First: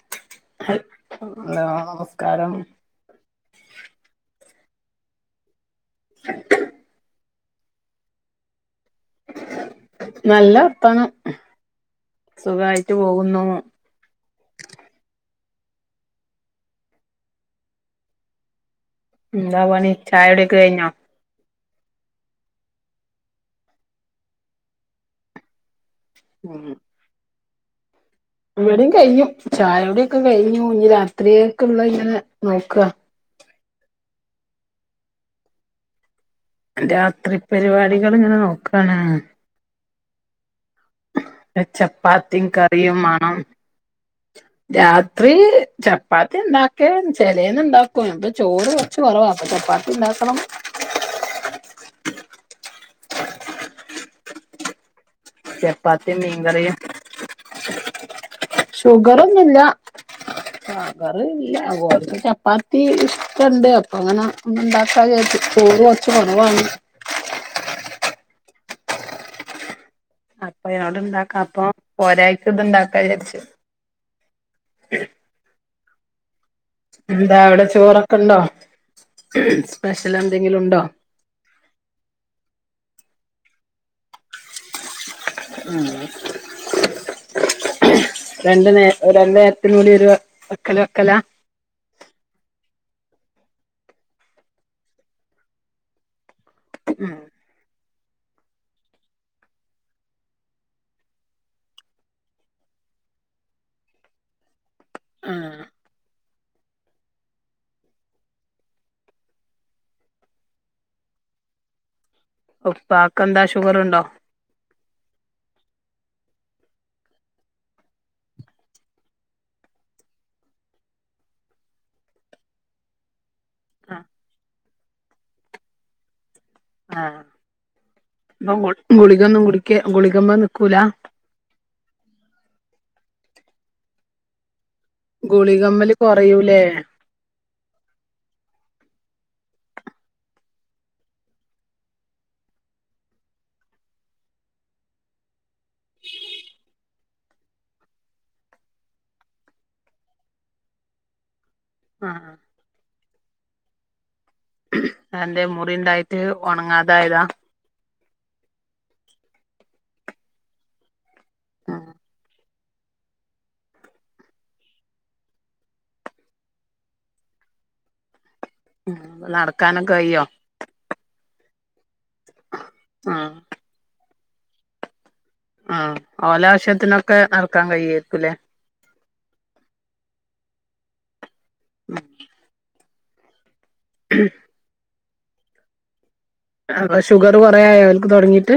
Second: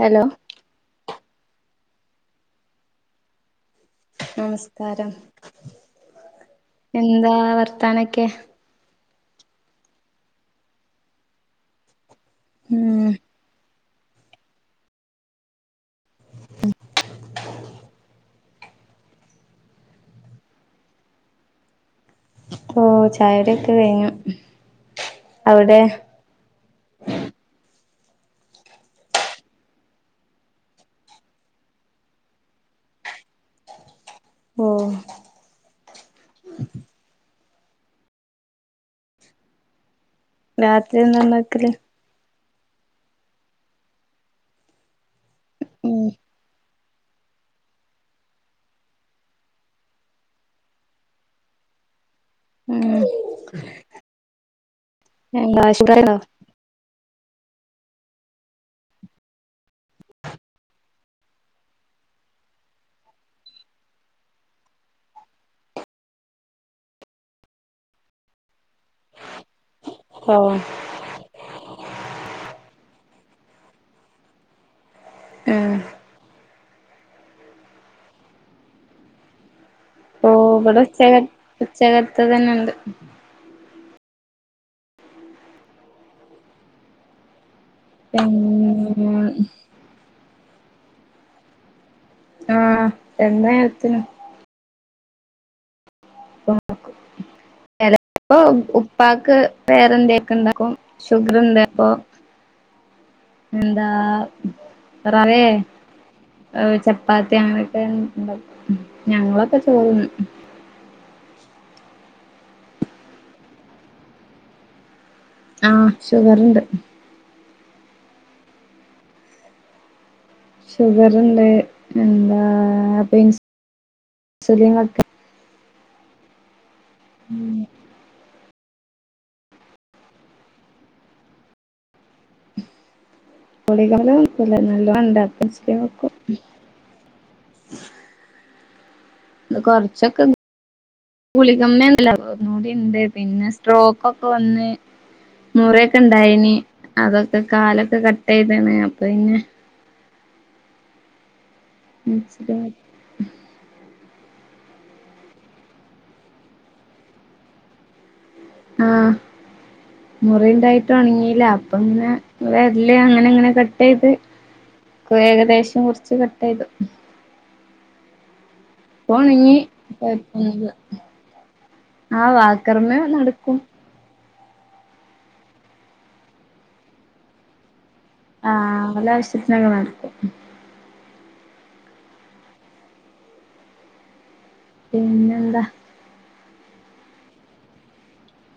Hello hello നമസ്കാരം നമസ്കാരം എന്താ വർത്താനൊക്കെ നല്ല വർത്താനം സുഖമായിട്ട് ഉം പോകുന്നു [unintelligible] എന്താ പണി ചായകുടയക്കെ കഴിഞ്ഞോ ഓ ചായകുടിയൊക്കെ കഴിഞ്ഞു അവിടെ ഉം ഇവിടെയും കഴിഞ്ഞു ചായകുടിക്കെ കഴിഞ്ഞു ഇനി രാത്രിയൊക്കെള്ളെ ഇങ്ങനെ നോക്കുക ഓ രാത്രി പരിപാടികൾ ഇങ്ങനെ നോക്കാണ് രാത്രി എന്താ ഉണ്ടാക്കി ചപ്പാത്തിയും കറിയും മാണം രാത്രി ഉം ചപ്പാത്തി ഇണ്ടാക്ക ചെലന്ന് ഇണ്ടാക്കും ഇപ്പം ചോറ് കൊറച്ച കൊറവ ചപ്പാത്തി ഉണ്ടാക്കണം ഉം എന്താ ഷുഗറുണ്ടോ ചപ്പാത്തിയും മീൻകറിയും ഷുഗറൊന്നുല്ല ഷുഗറ് ഇല്ല ഓളക്ക് ചപ്പാത്തി ഇഷ്ടുണ്ട് അപ്പ അങ്ങനെ ഒന്ന് ഇണ്ടാക്കാവിചാരിച്ചു ചോർ വ- [unintelligible] ഓ ഉം അപ്പൊ ആയിനോട് ഇണ്ടാക്കാം അപ്പൊ ഒരായിട്ട് ഇത് ഇണ്ടാക്കാ വിചാരിച്ചു ഉം എന്താ അവിടെ ചോറൊക്കെ ഉണ്ടോ സ്പെഷ്യൽ എന്തെങ്കിലും ഉണ്ടോ ഉച്ചകത്തത് തന്നെയ ഉണ്ട് ഉം രണ്ട് നേരം രണ്ട് പിന്നെ നേരത്തീനുകൂടിഒരുവെക്കല് വെക്കലാ വക്കല ആഹ എന്നെരാത്തിനു വഹ ഉം ചിലപ്പൊ ഉപ്പക്ക് വേറെ എന്തൊക്കെ ഉണ്ടാക്കും ഷുഗർന്ത ഇപ്പൊ എന്താ [inaudible] ആഹ് ചപ്പാത്തി അങ്ങനെയൊക്കെണ്ട ഞങ്ങളൊക്കെ ചോറ് തിന്നും ഉപാക്കന്താ ഷുഗർുണ്ടോ ആഹ ഷുഗർണ്ട് ഷുഗർണ്ട് എന്താ പെയിൻസ് അഹ് [unintelligible] ആഹ് ഉം ഇപ്പൊ ഗുളികൊന്നും കുടിക്ക ഗുളികെമ്മെ നിക്കൂല [unintelligible] പറയൂലേ അത് കുറച്ചൊക്കെ ഇത് ഗുളികമ്മല്ല ഒ കൂടി ഉണ്ട് പിന്നെ സ്ട്രോക്കൊക്കെ വന്ന് മുറൊക്കെ ഇണ്ടായിന് അതൊക്കെ കാലൊക്കെ കട്ട് ചെയ്താണ് അപ്പൊ പിന്നെ ആഹ് [unintelligible] അതെന്തേ മുറി ഉണ്ടായിട്ട് ഉണങ്ങാതായതാ ആഹ് മുറിണ്ടായിട്ട് ഒണങ്ങില്ല അപ്പ പിന്നെ വിരല് അങ്ങനെ അങ്ങനെ കട്ട് ചെയ്ത് ഏകദേശം കുറച്ച് കട്ട് ചെയ്തു ഇപ്പൊ ഉണങ്ങി നടക്കാനൊക്കെ കയ്യോ കുഴപ്പൊന്നുമില്ല ആഹ് വാക്കറുമ്മേ ആഹ് നടക്കും ആഹ് ഓലാ ആവശ്യത്തിനൊക്കെ നടക്കാൻ കഴിയാരിക്കുംല്ലേ ആഹ് ഓല ആവശ്യത്തിനൊക്കെ നടക്കും ഉം [inaudible] പിന്നെ എന്താ അപ്പൊ ഷുഗർ കൊറെയായൊ ഓൽക്ക് തുടങ്ങിയിട്ട്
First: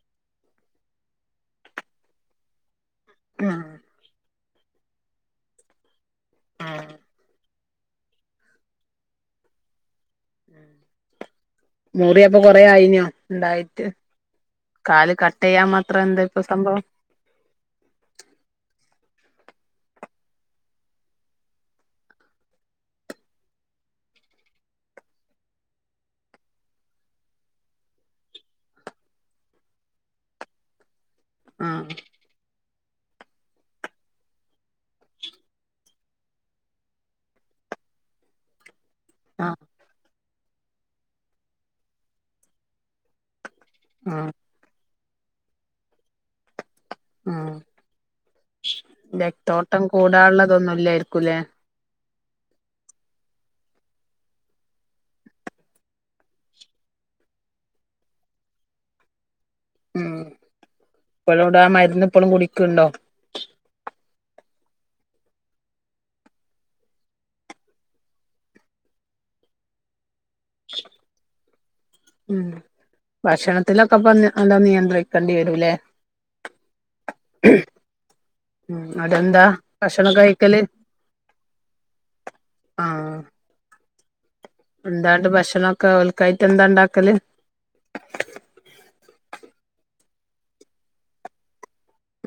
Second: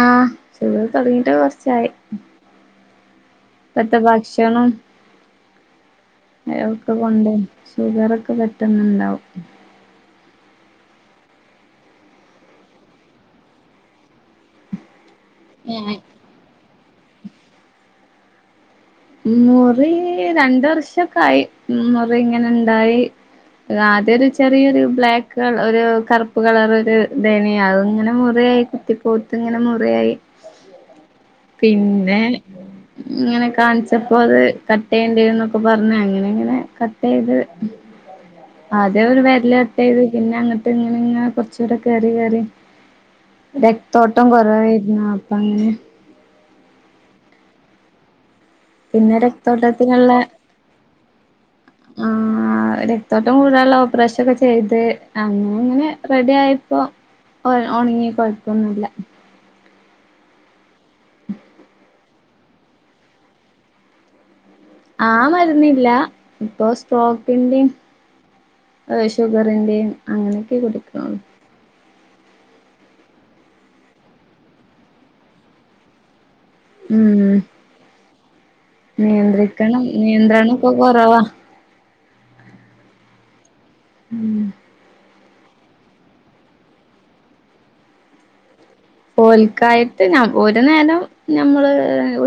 ആഹ് ഷുഗർ തുടങ്ങിയിട്ട് കുറച്ചായി ആഹ് ഇപ്പത്തെ ഭക്ഷണം അതൊക്കെ കൊണ്ട് ഷുഗറൊക്കെ പെട്ടെന്നുണ്ടാവും മുറിയപ്പൊ കൊറെയായിനോ ഉണ്ടായിട്ട് കാല് കട്ട് ചെയ്യാൻ മാത്രം എന്താ ഇപ്പ സംഭവം മുറി രണ്ട് വർഷൊക്കെ ആയി മുറി ഇങ്ങനെ ഇണ്ടായി ആദ്യ ഒരു ചെറിയൊരു ബ്ലാക്ക് ഒരു കറുപ്പ് കളർ ഒരു ഇതനെയ അത് ഇങ്ങനെ മുറി ആയി ത്തി പോത്ത് ഇങ്ങനെ മുറിയായി ആഹ് പിന്നെ ഇങ്ങനെ കാണിച് അപ്പോ അത് കട്ട് ചെയ്യേണ്ടന്നൊക്കെ പറഞ്ഞ അങ്ങനെ അങ്ങനെ കട്ട് ചെയ്ത് ആദ്യം ഒരു വിരലു ആഹ് കട്ട് ചെയ്ത് പിന്നെ അങ്ങട്ട് ഇങ്ങനെ ഇങ്ങനെ കൊറച്ചുകൂടെ കേറി കേറി രക്തോട്ടം ആഹ് കുറവായിരുന്നു അപ്പൊ അങ്ങനെ ആ പിന്നെ രക്തോട്ടം രക്തോട്ടത്തിനുള്ള കൂടാനുള്ളതൊന്നുമല്ലായിരിക്കൂല്ലേ ആഹ് ആ രക്തോട്ടം കൂടാനുള്ള ഓപ്പറേഷൻ ഒക്കെ ചെയ്ത് അങ്ങനെ ഇങ്ങനെ റെഡി ആയിപ്പോ ഉണങ്ങി കുഴപ്പൊന്നുമില്ല ഉം ഇപ്പോളും ഇവിട ആ മരുന്ന് ഇപ്പോളും കുടിക്കണ്ടോ ആ മരുന്നില്ല ഇപ്പൊ സ്ട്രോക്കിന്റെയും ഷുഗറിന്റെയും അങ്ങനെയൊക്കെ കുടിക്കണുള്ളൂ ഉം ഭക്ഷണത്തിലൊക്കെ ഇപ്പ നല്ല നിയന്ത്രിക്കേണ്ടി വരൂല്ലേ ഉം ഉം അതെന്താ നിയന്ത്രിക്കണം ഭക്ഷണം നിയന്ത്രണം കഴിക്കല് ഇപ്പൊ കൊറവാ ആഹ് ഉം എന്താണ്ട് ഭക്ഷണൊക്കെ ഓൽക്കായിട്ട് എന്താ ഉണ്ടാക്കല് ഓൽക്കായിട്ട് ഞ ഒരു നേരം ഞമ്മള്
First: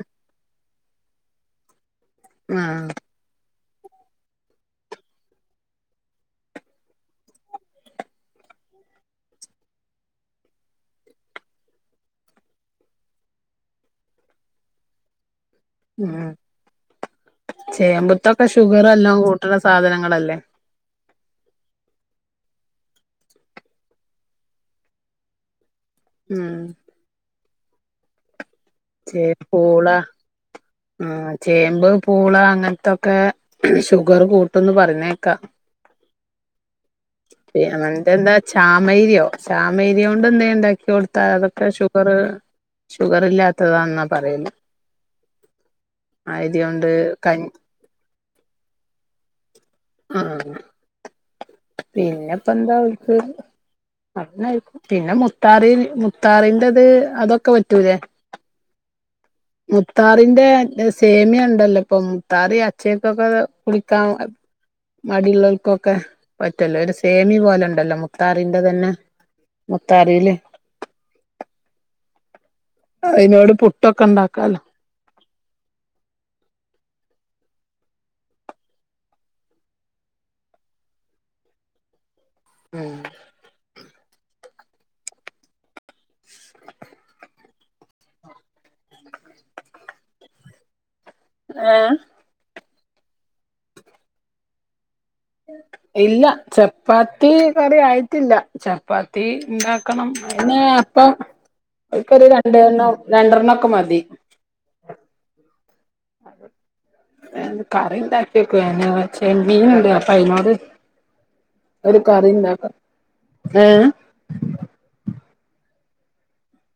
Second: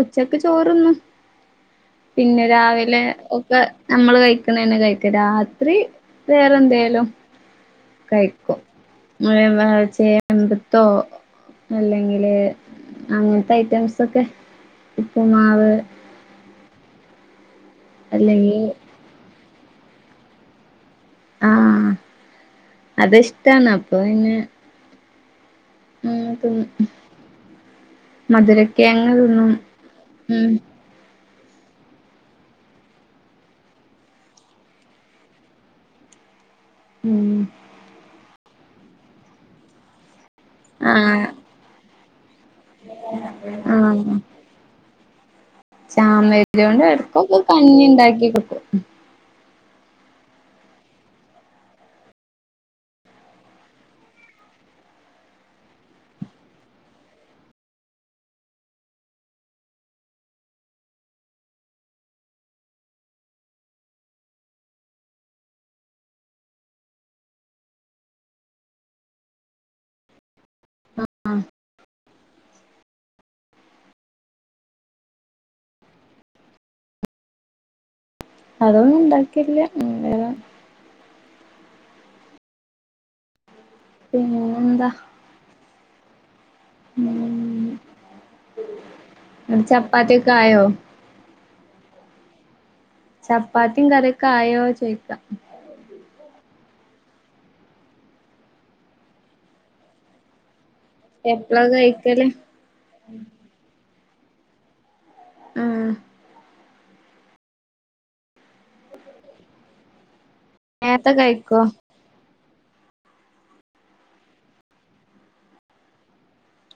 ഉച്ചക്ക് ചോറുണ്ണും പിന്നെ ആഹ് രാവിലെ നമ്മള് കഴിക്കണ തന്നെ കഴിക്ക രാത്രി വേറെ എന്തേലും കഴിക്കും ചേമ്പ്ത്തോ അല്ലെങ്കില് അങ്ങനത്തെ ഐറ്റംസ് ഒക്കെ ഉപ്പുമാവ് ഉം ചേമ്പ്ത്തൊക്കെ അല്ലെങ്കി ഷുഗറ എല്ലാം കൂട്ടണ സാധനങ്ങളല്ലേ ആഹ് അത് ഇഷ്ടാണ് അപ്പൊ പിന്നെ ഉം തിന്നും മധുരകെയങ്ങ് തിന്നും ഉം ആഹ് ചേമ്പ് പൂള അങ്ങനത്തൊക്കെ ഷുഗർ കൂട്ടുംന്ന് പറഞ്ഞേക്കാ ഉം [unintelligible] എന്താ ചാമയരിയൊ ചാമയരി കൊണ്ട് എന്താ ഉണ്ടാക്കി കൊടുത്താൽ ആഹ് അത [unintelligible] ഷുഗറ് ഷുഗറ് ഇല്ലാത്തതാന്നാ പറയുന്നേ ചാമയരികൊണ്ട് എടകൊക്കെ കഞ്ഞി ഇണ്ടാക്കി കൊടുക്കും ആഹ് പിന്നെ ഇപ്പ എന്താ ഓൽക്ക് ആഹ് പിന്നെ മുത്താറി മുത്താറിൻ്റത് അതൊക്കെ പറ്റൂലേ മുത്താറി ന്റെ സേമിയണ്ടല്ലോ ഇപ്പൊ മുത്താറി അച്ചക്കൊക്കെ കുളിക്കാൻ മടിയിള്ളോൽക്കൊക്കെ പറ്റുവല്ലോ ഒരു സേമി പോലെ ഉണ്ടല്ലോ മുത്താറിൻ്റെ തന്നെ മുത്താറില് അതിനോട് പുട്ടൊക്കെ ണ്ടാക്കാലോ അതൊന്നും ഉണ്ടാക്കിട്ടില്ല [unintelligible] ഉം പിന്നെന്താ ഉം അവിടെചപ്പാത്തിയൊക്കെ ആയോ ഏഹ് ചപ്പാത്തിം കറിക്കെ ആയോ ചോയിക്ക ഇല്ല ചപ്പാത്തി കറി ആയിട്ടില്ല ചപ്പാത്തി ഇണ്ടാക്കണം [unintelligible] ഇപ്പൊ എപ്പളാ കഴിക്കല് [unintelligible] രണ്ടണ്ണം രണ്ടെണ്ണം ഒക്കെ മതി ആഹ് കറിയുണ്ടാക്കിവെക്കുവാ [unintelligible] ചെമ്മീൻ ഇണ്ട് അപ്പ അയിനോട് നേരത്തെ കഴിക്കോ ഒരു കറിഇണ്ടാക്കാം ഏഹ്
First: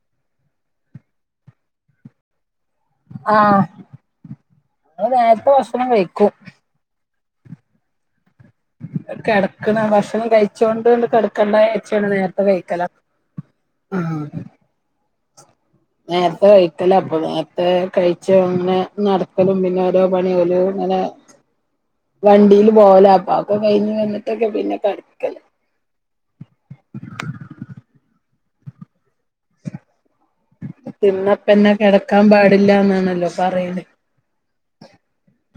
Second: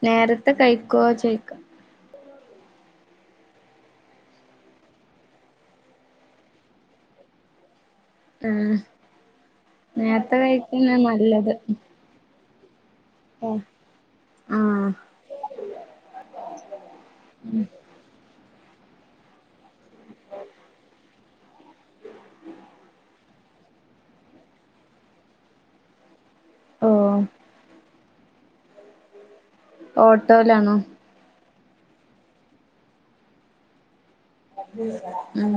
നേരത്തെ കഴിക്കുവോ ചോയിക്ക ആഹ് അങ്ങള് നേരത്തെ ഭക്ഷണം കഴിക്കും ആഹ് കെടക്കണ ഭക്ഷണം നേരത്തെ കഴിച്ചോണ്ട് കഴിക്കന്നെ ണ്ട് നല്ലത് കെടക്കണ്ട [unintelligible] നേരത്തെ കഴിക്കല ആഹ് ആഹ് നേരത്തെ കഴിക്കലാ അപ്പൊ നേരത്തെ കഴിച്ച ഒന്ന് നടത്തലും പിന്നെ ഓരോ പണി [unintelligible] അങ്ങനെ വണ്ടീല് പോകല അപ്പ അതൊക്കെ കഴിഞ്ഞ് വന്നിട്ടൊക്കെ പിന്നെ കെടക്കല് ഓഹ് ഓട്ടോയിലാണോ തിന്നപ്പന്നെ കെടക്കാൻ പാടില്ലാന്നാണല്ലോ പറയൽ ഉം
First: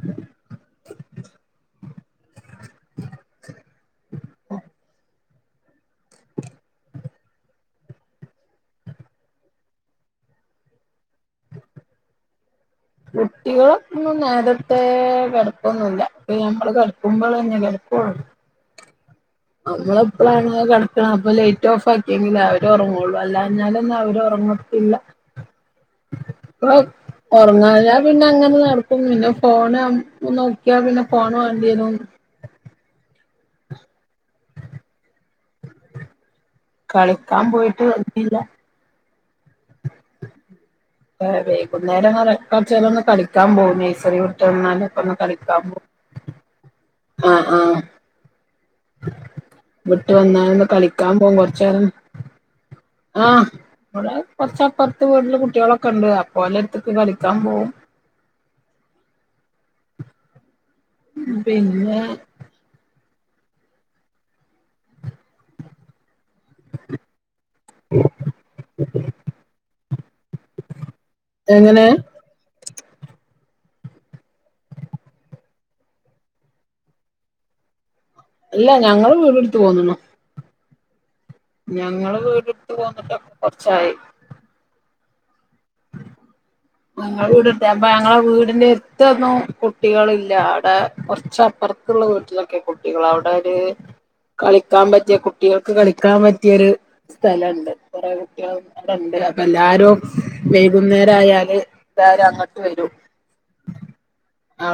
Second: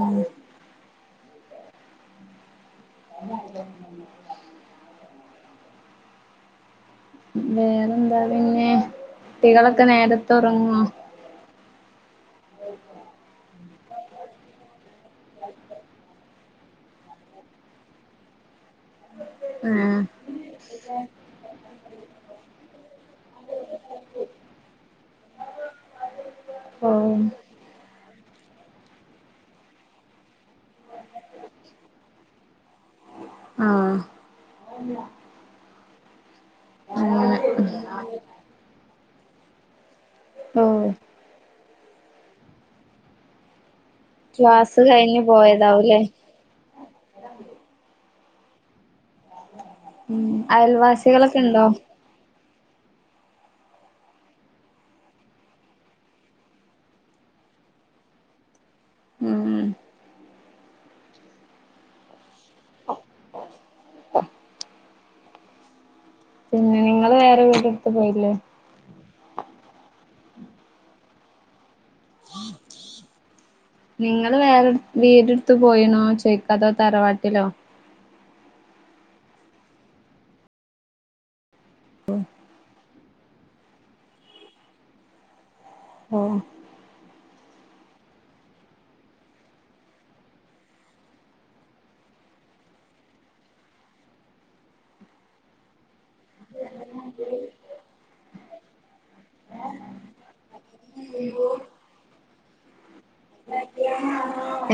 വേറെ എന്താ പിന്നെ കുട്ടികളൊക്കെ നേരത്തെ ഒറങ്ങോ കുട്ടികളൊന്നും നേരത്തെ കെടക്കോന്നുല്ല ഞമ്മള് കെടക്കുമ്പോളന്നെ കെടക്കുള്ളു ആഹ് നമ്മളെപ്പളാണോ കെടക്ക്‌ണെ അപ്പം ലൈ റ്റ്‌ ഓഫാക്കിയെങ്കിലേ അവര് ഒർങ്ങുള്ളൂ അല്ലാഞ്ഞാലൊന്നും അവര് ഒർങ്ങത്തില്ല [inaudible] ഓഹ് [unintelligible] ഒറങ്ങാഞ്ഞാ പിന്നെ അങ്ങനെ നടക്കും പിന്നെ ഫോൺ നോക്കിയാ പിന്നെ ഫോൺ വേണ്ടിവരും ആഹ് അങ്ങനെ കളിക്കാൻ പോയിട്ട് വന്നില്ല ഉം വൈകുന്നേരങ്ങളിൽ കോർച്ചേരം ഒന്ന് കളിക്കാൻ പോകും നേഴ്സറി വിട്ട് ക്ലാസ് വന്നാലൊക്കെ ഒന്ന് കഴിഞ്ഞ് കളിക്കാൻ പോകും പോയതാവൂല്ലേ ആഹ് ആഹ് വിട്ട് ഉം വന്നാണ്ട് കളിക്കാൻ പോകും അയൽവാസികളൊക്കെ ഉണ്ടോ കൊർച്ചേരം ആഹ് ഇവിടെ കൊർച്ച് അപ്പർത്ത് വീട്ടില് കുട്ടികളൊക്കണ്ട് അപ്പോ ഓലെട്ത്ത്ക്ക് കളിക്കാൻ പോകും ഉം ഉം ഉം പിന്നെ [inaudible] പിന്നെ നിങ്ങൾ വേറെ വീടെടുത്ത് പോയില്ലേ എങ്ങനെ നിങ്ങള് വേറെ വീടെടുത്ത് പോയിണോ ചോയിക്ക അതോ തറവാട്ടിലോ അല്ല ഞങ്ങളും വീട് എടുത്തു പോന്നുണു ഞങ്ങള് വീട് എട്ത്ത് പോന്നിട്ടൊക്കെ കൊർച്ചായി ആഹ് ഞങ്ങള് വീട് എടുത്തേ അപ്പോ ഞങ്ങള വീടിന്റെ എട്ത്തൊന്നും കുട്ടികൾ ഇല്ല അവിടെ കൊർച്ചപ്പർ ത്തുള്ള വീട്ടിലൊക്കെ കുട്ടികളാ അവിടൊരു കളിക്കാൻ പറ്റിയ കുട്ടികൾക്ക് കളിക്കാൻ പറ്റിയൊര് സ്ഥലണ്ട് കോറെ കുട്ടിയോളോക്കെണ്ട് അപ്പോ എല്ലാരും വൈകുന്നേരായാല് എല്ലാരും അങ്ങട്ട് വരും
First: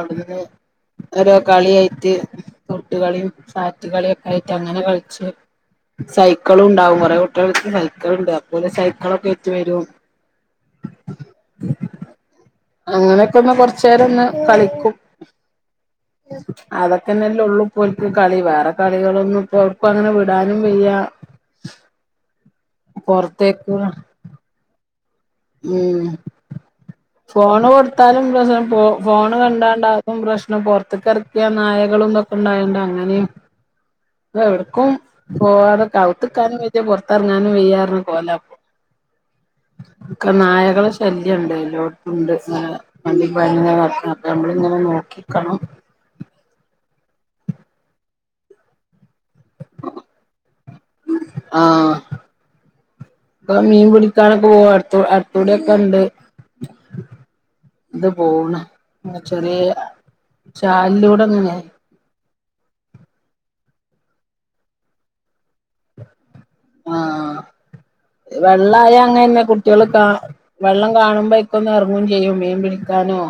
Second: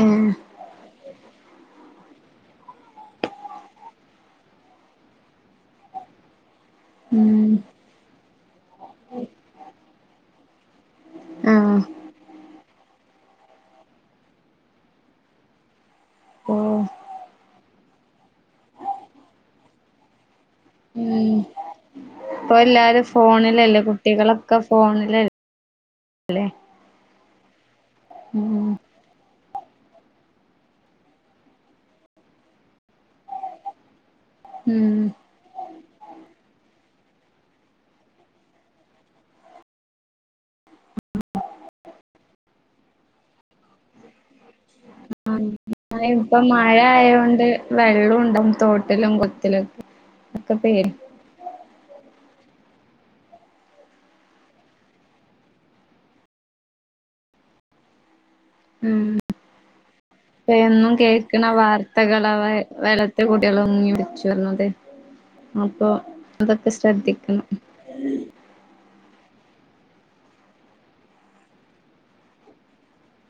ഉം ഉം ഓരോ കളിയായിട്ട് തൊട്ട് കളിയും സാറ്റ് കളിയോക്കെ ആയിട്ട് അങ്ങനെ കളിച്ച് സൈക്കളുണ്ടാവും കോറെ ഉം കുട്ടയെളെട്ത്ത് സൈക്കള്ണ്ട് അപ്പോല് സൈക്കളൊക്കെ ആയിട്ട് വരും ആഹ് അങ്ങനൊക്കെ ഒന്ന് കൊർച്ചെരം ഒന്ന് കളിക്കും ഓ അതൊക്കെന്നെല്ലേ ഉള്ളു ഇപ്പോൽക്ക് കളി വേറെ കളികളൊന്നും ഇപ്പോ അവർക്കും അങ്ങനെ വീ കാനും വയ്യ ഉം ഇപ്പോ എല്ലാരും പൊറത്തേക്ക് ഫോണിലല്ലേ കുട്ടികളൊക്കെ ഫോണിലല്ലേ ഉം ഫോണ് കൊട്ത്താലും പ്രശ്നം ഉം ഫോ ഫോണ് കണ്ടാണ്ട് അതും പ്രശ്നം പൊറത്ത്ക്ക്‌ എർ ക്യാ നായകളും തോക്കണ്ടായോണ്ട് അങ്ങനിം [inaudible] പ്പോ എവ്ട്ക്കും ഉം പോവാതെ അകത്ത്ക്കാനും വെയ്യാ പൊർത്ത് എറങ്ങാനും വെയ്യാന്ന് പറഞ് പോല ഒക്ക നായകളെ ശല്ല്യണ്ട് എല്ലോട്ത്തുണ്ട് നാള. മണ്ടി പാഞ്ഞ് ഇങ്ങെനെ നടക്ക അപ്പോ നമ്മൾ ഇങ്ങനെ നോക്കിക്കണം. ഇപ്പോ മഴ ആയകോണ്ട്. വെള്ളോണ്ടാവും തോട്ടിലും കൊളത്തിലും ഒക്കെ. ഒക്കെ പേര് ആഹ് അപ്പൊ മീൻ പിടിക്കാനൊക്കെ പോവാ അടുത്തു അടുത്തൂടെക്കെ ഉണ്ട്. ഇത് പോണ് ഉം ചെറിയ ചാലൂടെ ഇങ്ങനെ. കള വെള്ളത്തിൽ കുട്ടികൾ മുങ്ങിമരിചു എന്ന് പറഞ്ഞുകൊണ്ട്. അപ്പൊ അതൊക്കെ ആഹ് ശ്രദ്ധിക്കണം. വെള്ളായ അങ്ങനന്നെ കുട്ടിള് ക്ക വെള്ളം കാണുമ്പോ ആയിക് ക്കെ ഒന്ന് ഇറങ്ങും ചെയ്യും മീൻ പിടിക്കാനും.